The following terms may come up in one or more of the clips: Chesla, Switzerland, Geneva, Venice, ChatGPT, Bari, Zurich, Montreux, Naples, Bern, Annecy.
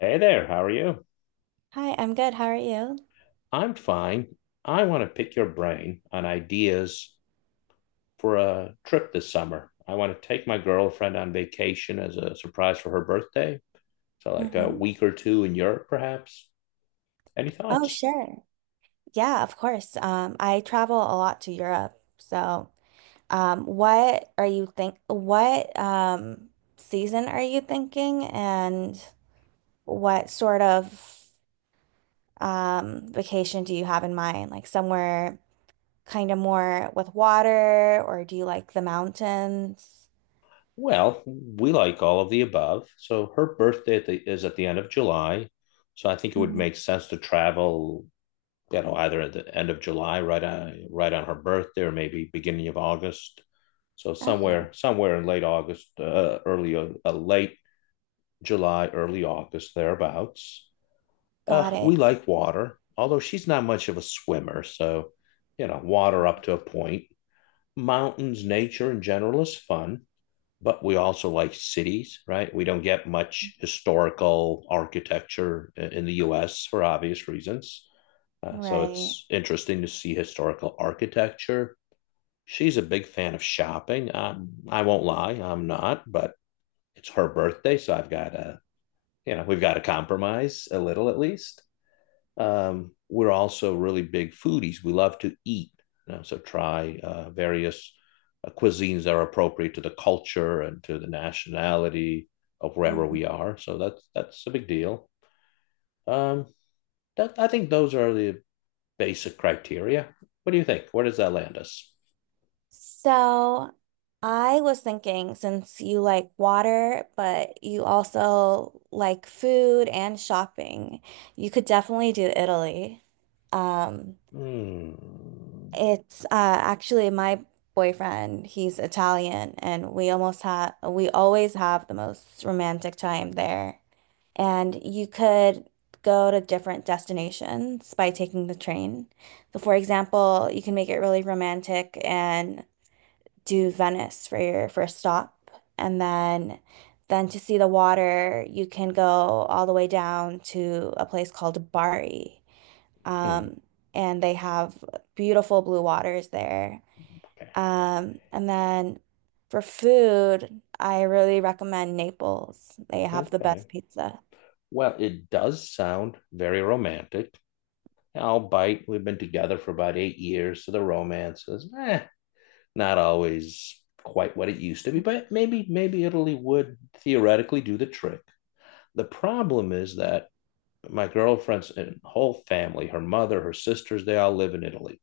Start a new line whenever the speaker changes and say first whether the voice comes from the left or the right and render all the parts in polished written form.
left: Hey there, how are you?
right: Hi, I'm good. How are you?
left: I'm fine. I want to pick your brain on ideas for a trip this summer. I want to take my girlfriend on vacation as a surprise for her birthday. So, like a
right: Mm-hmm.
left: week or two in Europe, perhaps. Any
right: Oh,
left: thoughts?
right: sure. Yeah, of course. I travel a lot to Europe. So, what are you think what season are you thinking and what sort of vacation do you have in mind? Like somewhere kind of more with water, or do you like the mountains?
left: Well, we like all of the above. So, her birthday is at the end of July. So, I think it would
right: Mhm.
left: make sense to travel, either at the end of July, right on her birthday, or maybe beginning of August. So somewhere
right: Okay,
left: somewhere in late August, early late July, early August thereabouts.
right: got
left: We
right: it.
left: like water, although she's not much of a swimmer, so, water up to a point. Mountains, nature in general is fun, but we also like cities, right? We don't get much historical architecture in the US for obvious reasons. So
right: Right.
left: it's interesting to see historical architecture. She's a big fan of shopping. I won't lie, I'm not, but it's her birthday, so I've got to, we've got to compromise a little at least. We're also really big foodies. We love to eat, so try various cuisines that are appropriate to the culture and to the nationality of wherever
right: Mhm.
left: we are. So that's a big deal. Um, I think those are the basic criteria. What do you think? Where does that land us?
right: So I was thinking since you like water, but you also like food and shopping, you could definitely do Italy. Um,
left: Hmm.
right: It's actually my boyfriend he's Italian, and we always have the most romantic time there. And you could go to different destinations by taking the train. So for example, you can make it really romantic and do Venice for your first stop, and then to see the water, you can go all the way down to a place called Bari.
left: Hmm.
right: Um, and they have beautiful blue waters there.
left: Okay.
right: And then for food, I really recommend Naples. They have the best
left: Okay.
right: pizza.
left: Well, it does sound very romantic. Albeit we've been together for about 8 years, so the romance is, eh, not always quite what it used to be. But maybe Italy would theoretically do the trick. The problem is that my girlfriend's whole family, her mother, her sisters, they all live in Italy.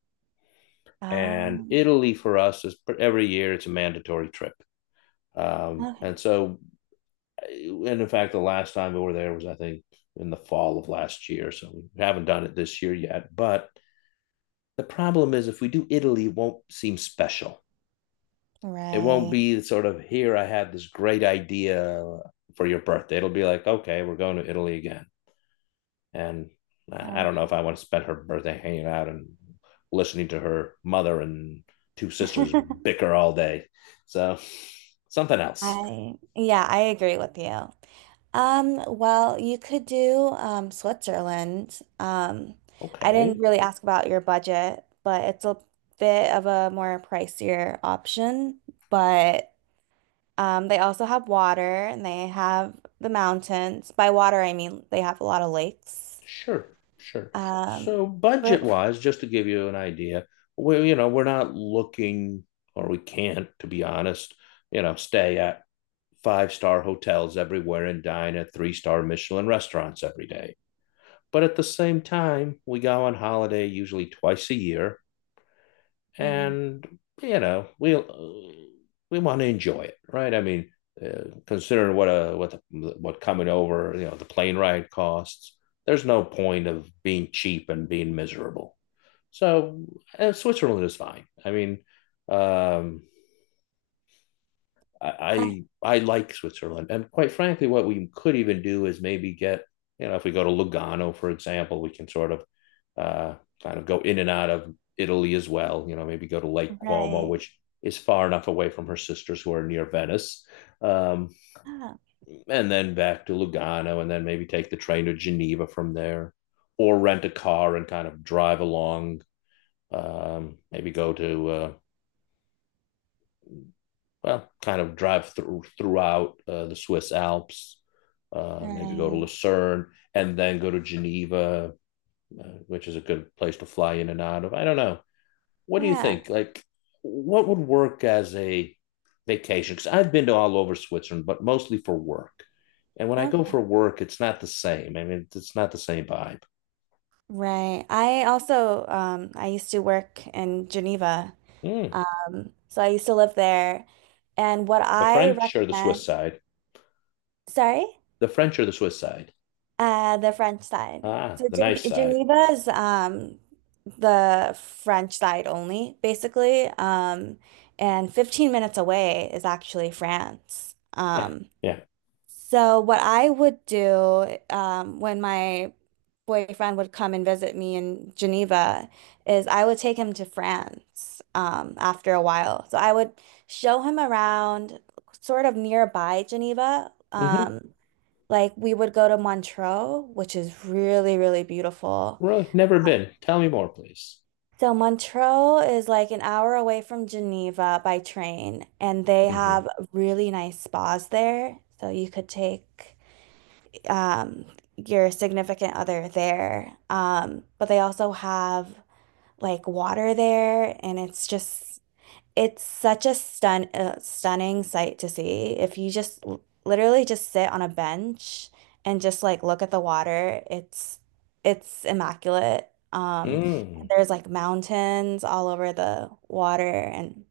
left: And
right: Um,
left: Italy for us is every year, it's a mandatory trip. Um,
right: Okay.
left: and so, and in fact, the last time we were there was, I think, in the fall of last year. So we haven't done it this year yet. But the problem is, if we do Italy, it won't seem special. It won't
right: Right.
left: be sort of, here, I had this great idea for your birthday. It'll be like, okay, we're going to Italy again. And I don't know if
right: Okay.
left: I want to spend her birthday hanging out and listening to her mother and two sisters bicker all day. So something else.
right: Yeah, I agree with you. Well, you could do Switzerland. I didn't
left: Okay.
right: really ask about your budget, but it's a bit of a more pricier option, but they also have water and they have the mountains. By water, I mean they have a lot of lakes.
left: Sure, sure.
right: Um,
left: So
right: for,
left: budget-wise, just to give you an idea, we're not looking, or we can't, to be honest, stay at five-star hotels everywhere and dine at three-star Michelin restaurants every day. But at the same time, we go on holiday usually twice a year,
right: Mhm.
left: and you know we we want to enjoy it, right? I mean, considering what coming over, the plane ride costs. There's no point of being cheap and being miserable. So, Switzerland is fine. I mean, um,
right: Uh,
left: I like Switzerland, and quite frankly, what we could even do is maybe get, you know, if we go to Lugano, for example, we can sort of uh, kind of go in and out of Italy as well. You know, maybe go to Lake Como,
right: right.
left: which is far enough away from her sisters who are near Venice, um,
right: Ah,
left: and then back to Lugano, and then maybe take the train to Geneva from there, or rent a car and kind of drive along. Maybe go to well, Kind of drive throughout the Swiss Alps, maybe go to
right: right.
left: Lucerne and then go to Geneva, which is a good place to fly in and out of. I don't know. What do you
right: Yeah.
left: think? Like, what would work as a vacation? Because I've been to all over Switzerland, but mostly for work. And when I go for
right: Okay.
left: work, it's not the same. I mean, it's not the same vibe.
right: Right. I also, I used to work in Geneva.
left: Hmm.
right: So I used to live there. And what
left: The
right: I
left: French or the Swiss
right: recommend,
left: side?
right: sorry?
left: The French or the Swiss side?
right: The French side.
left: Ah,
right: So
left: the nice side.
right: Geneva is the French side only, basically. And 15 minutes away is actually France.
left: Yeah, yeah.
right: So what I would do when my boyfriend would come and visit me in Geneva is I would take him to France after a while. So I would show him around sort of nearby Geneva.
left: hmm
right: Like we would go to Montreux, which is really, really beautiful.
left: Really? Never been. Tell me more, please.
right: So Montreux is like an hour away from Geneva by train, and they
left: Mm-hmm.
right: have really nice spas there. So you could take um, your significant other there. But they also have like water there, and it's such a stunning sight to see. If you just literally just sit on a bench and just like look at the water, it's immaculate. And
left: Mm.
right: there's like mountains all over the water and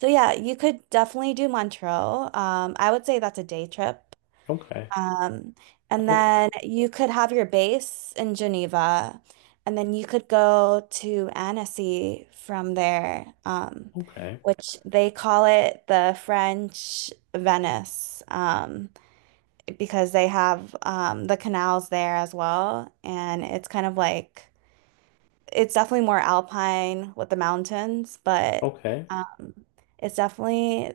right: so yeah, you could definitely do Montreux. I would say that's a day trip.
left: Okay.
right: Um, and
left: Oh,
right: then you could have your base in Geneva, and then you could go to Annecy from there,
left: okay.
right: which they call it the French Venice, because they have the canals there as well. And it's kind of like, it's definitely more alpine with the mountains, but.
left: Okay.
right: It's definitely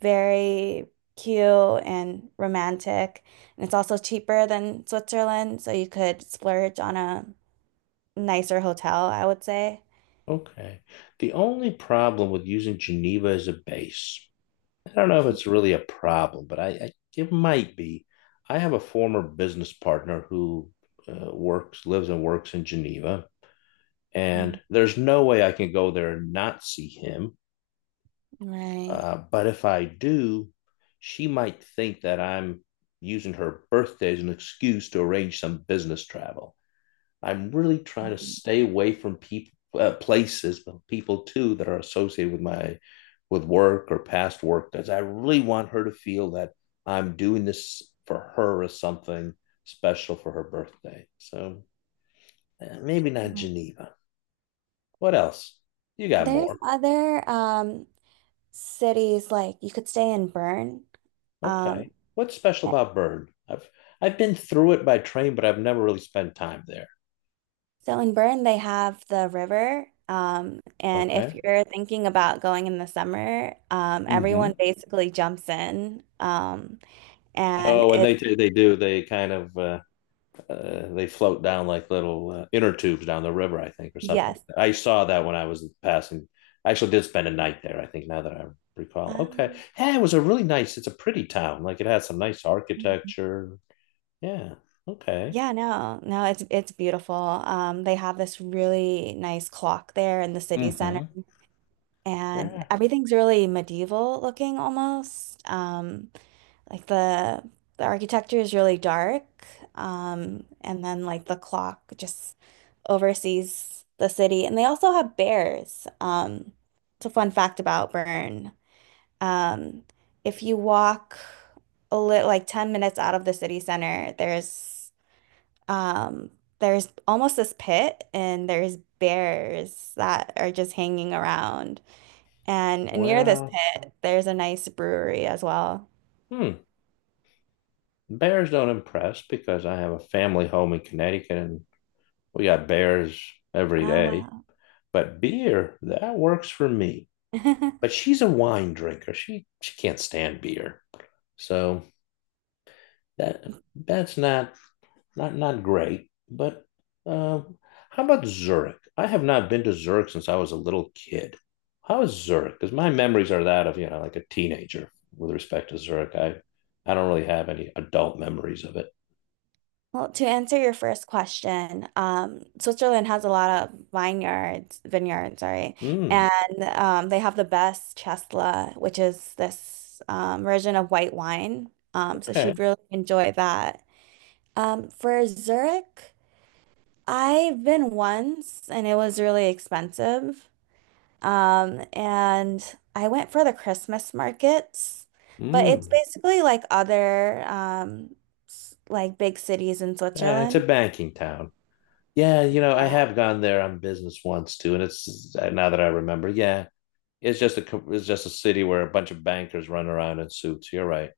right: very cute and romantic. And it's also cheaper than Switzerland, so you could splurge on a nicer hotel, I would say.
left: Okay. The only problem with using Geneva as a base, I don't know if it's really a problem, but I it might be. I have a former business partner who lives and works in Geneva,
right: Mm,
left: and there's no way I can go there and not see him.
right: right.
left: But if I do, she might think that I'm using her birthday as an excuse to arrange some business travel. I'm really trying to
right: Mhm.
left: stay away from people, places, but people too that are associated with my, with work or past work, because I really want her to feel that I'm doing this for her as something special for her birthday. So, eh, maybe not Geneva. What else? You got
right: There's
left: more?
right: other cities like you could stay in Bern.
left: Okay.
right: Um,
left: What's special
right: yeah.
left: about Bern? I've been through it by train, but I've never really spent time there.
right: So in Bern they have the river. And if
left: Okay.
right: you're thinking about going in the summer,
left: Hmm.
right: everyone basically jumps in. And
left: Oh, and they
right: it's
left: do- they do. They kind of they float down like little inner tubes down the river, I think, or something like
right: Yes.
left: that. I saw that when I was passing. I actually did spend a night there, I think, now that I recall. Okay.
right: Um,
left: Yeah, it was a really nice, it's a pretty town. Like it has some nice architecture. Yeah. Okay.
right: yeah, no, no, it's beautiful. They have this really nice clock there in the city center,
left: Hmm.
right: and
left: Yeah.
right: everything's really medieval looking almost. Like the architecture is really dark. And then like the clock just oversees the city, and they also have bears. It's a fun fact about Bern. Um, if you walk a little like 10 minutes out of the city center, um there's almost this pit and there's bears that are just hanging around. And near this
left: Well,
right: pit, there's a nice brewery as well.
left: hmm. Bears don't impress because I have a family home in Connecticut and we got bears every
right: Oh,
left: day.
right: wow.
left: But beer, that works for me. But she's a wine drinker. She can't stand beer. So that's not not great. But uh, how about Zurich? I have not been to Zurich since I was a little kid. How is Zurich? Because my memories are that of, you know, like a teenager with respect to Zurich. I don't really have any adult memories of it.
right: Well, to answer your first question, Switzerland has a lot of vineyards, sorry,
left: Hmm.
right: and they have the best Chesla, which is this version of white wine. So she'd
left: Okay.
right: really enjoy that. For Zurich, I've been once, and it was really expensive. And I went for the Christmas markets, but it's
left: Mm,
right: basically like other like big cities in
left: eh, it's a
right: Switzerland.
left: banking town. Yeah, you know, I have gone there on business once too, and it's now that I remember, yeah, it's just a city where a bunch of bankers run around in suits. You're right.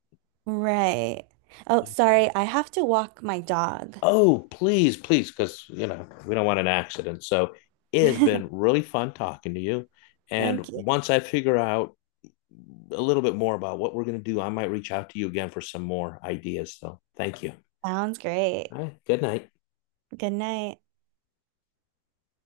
right: Right. Oh, sorry. I have to walk my dog.
left: Oh, please, please, because you know we don't want an accident. So it has been really fun talking to you. And
right: Thank you.
left: once I figure out a little bit more about what we're going to do, I might reach out to you again for some more ideas. So thank you.
right: Sounds great.
left: All right. Good night.
right: Good night.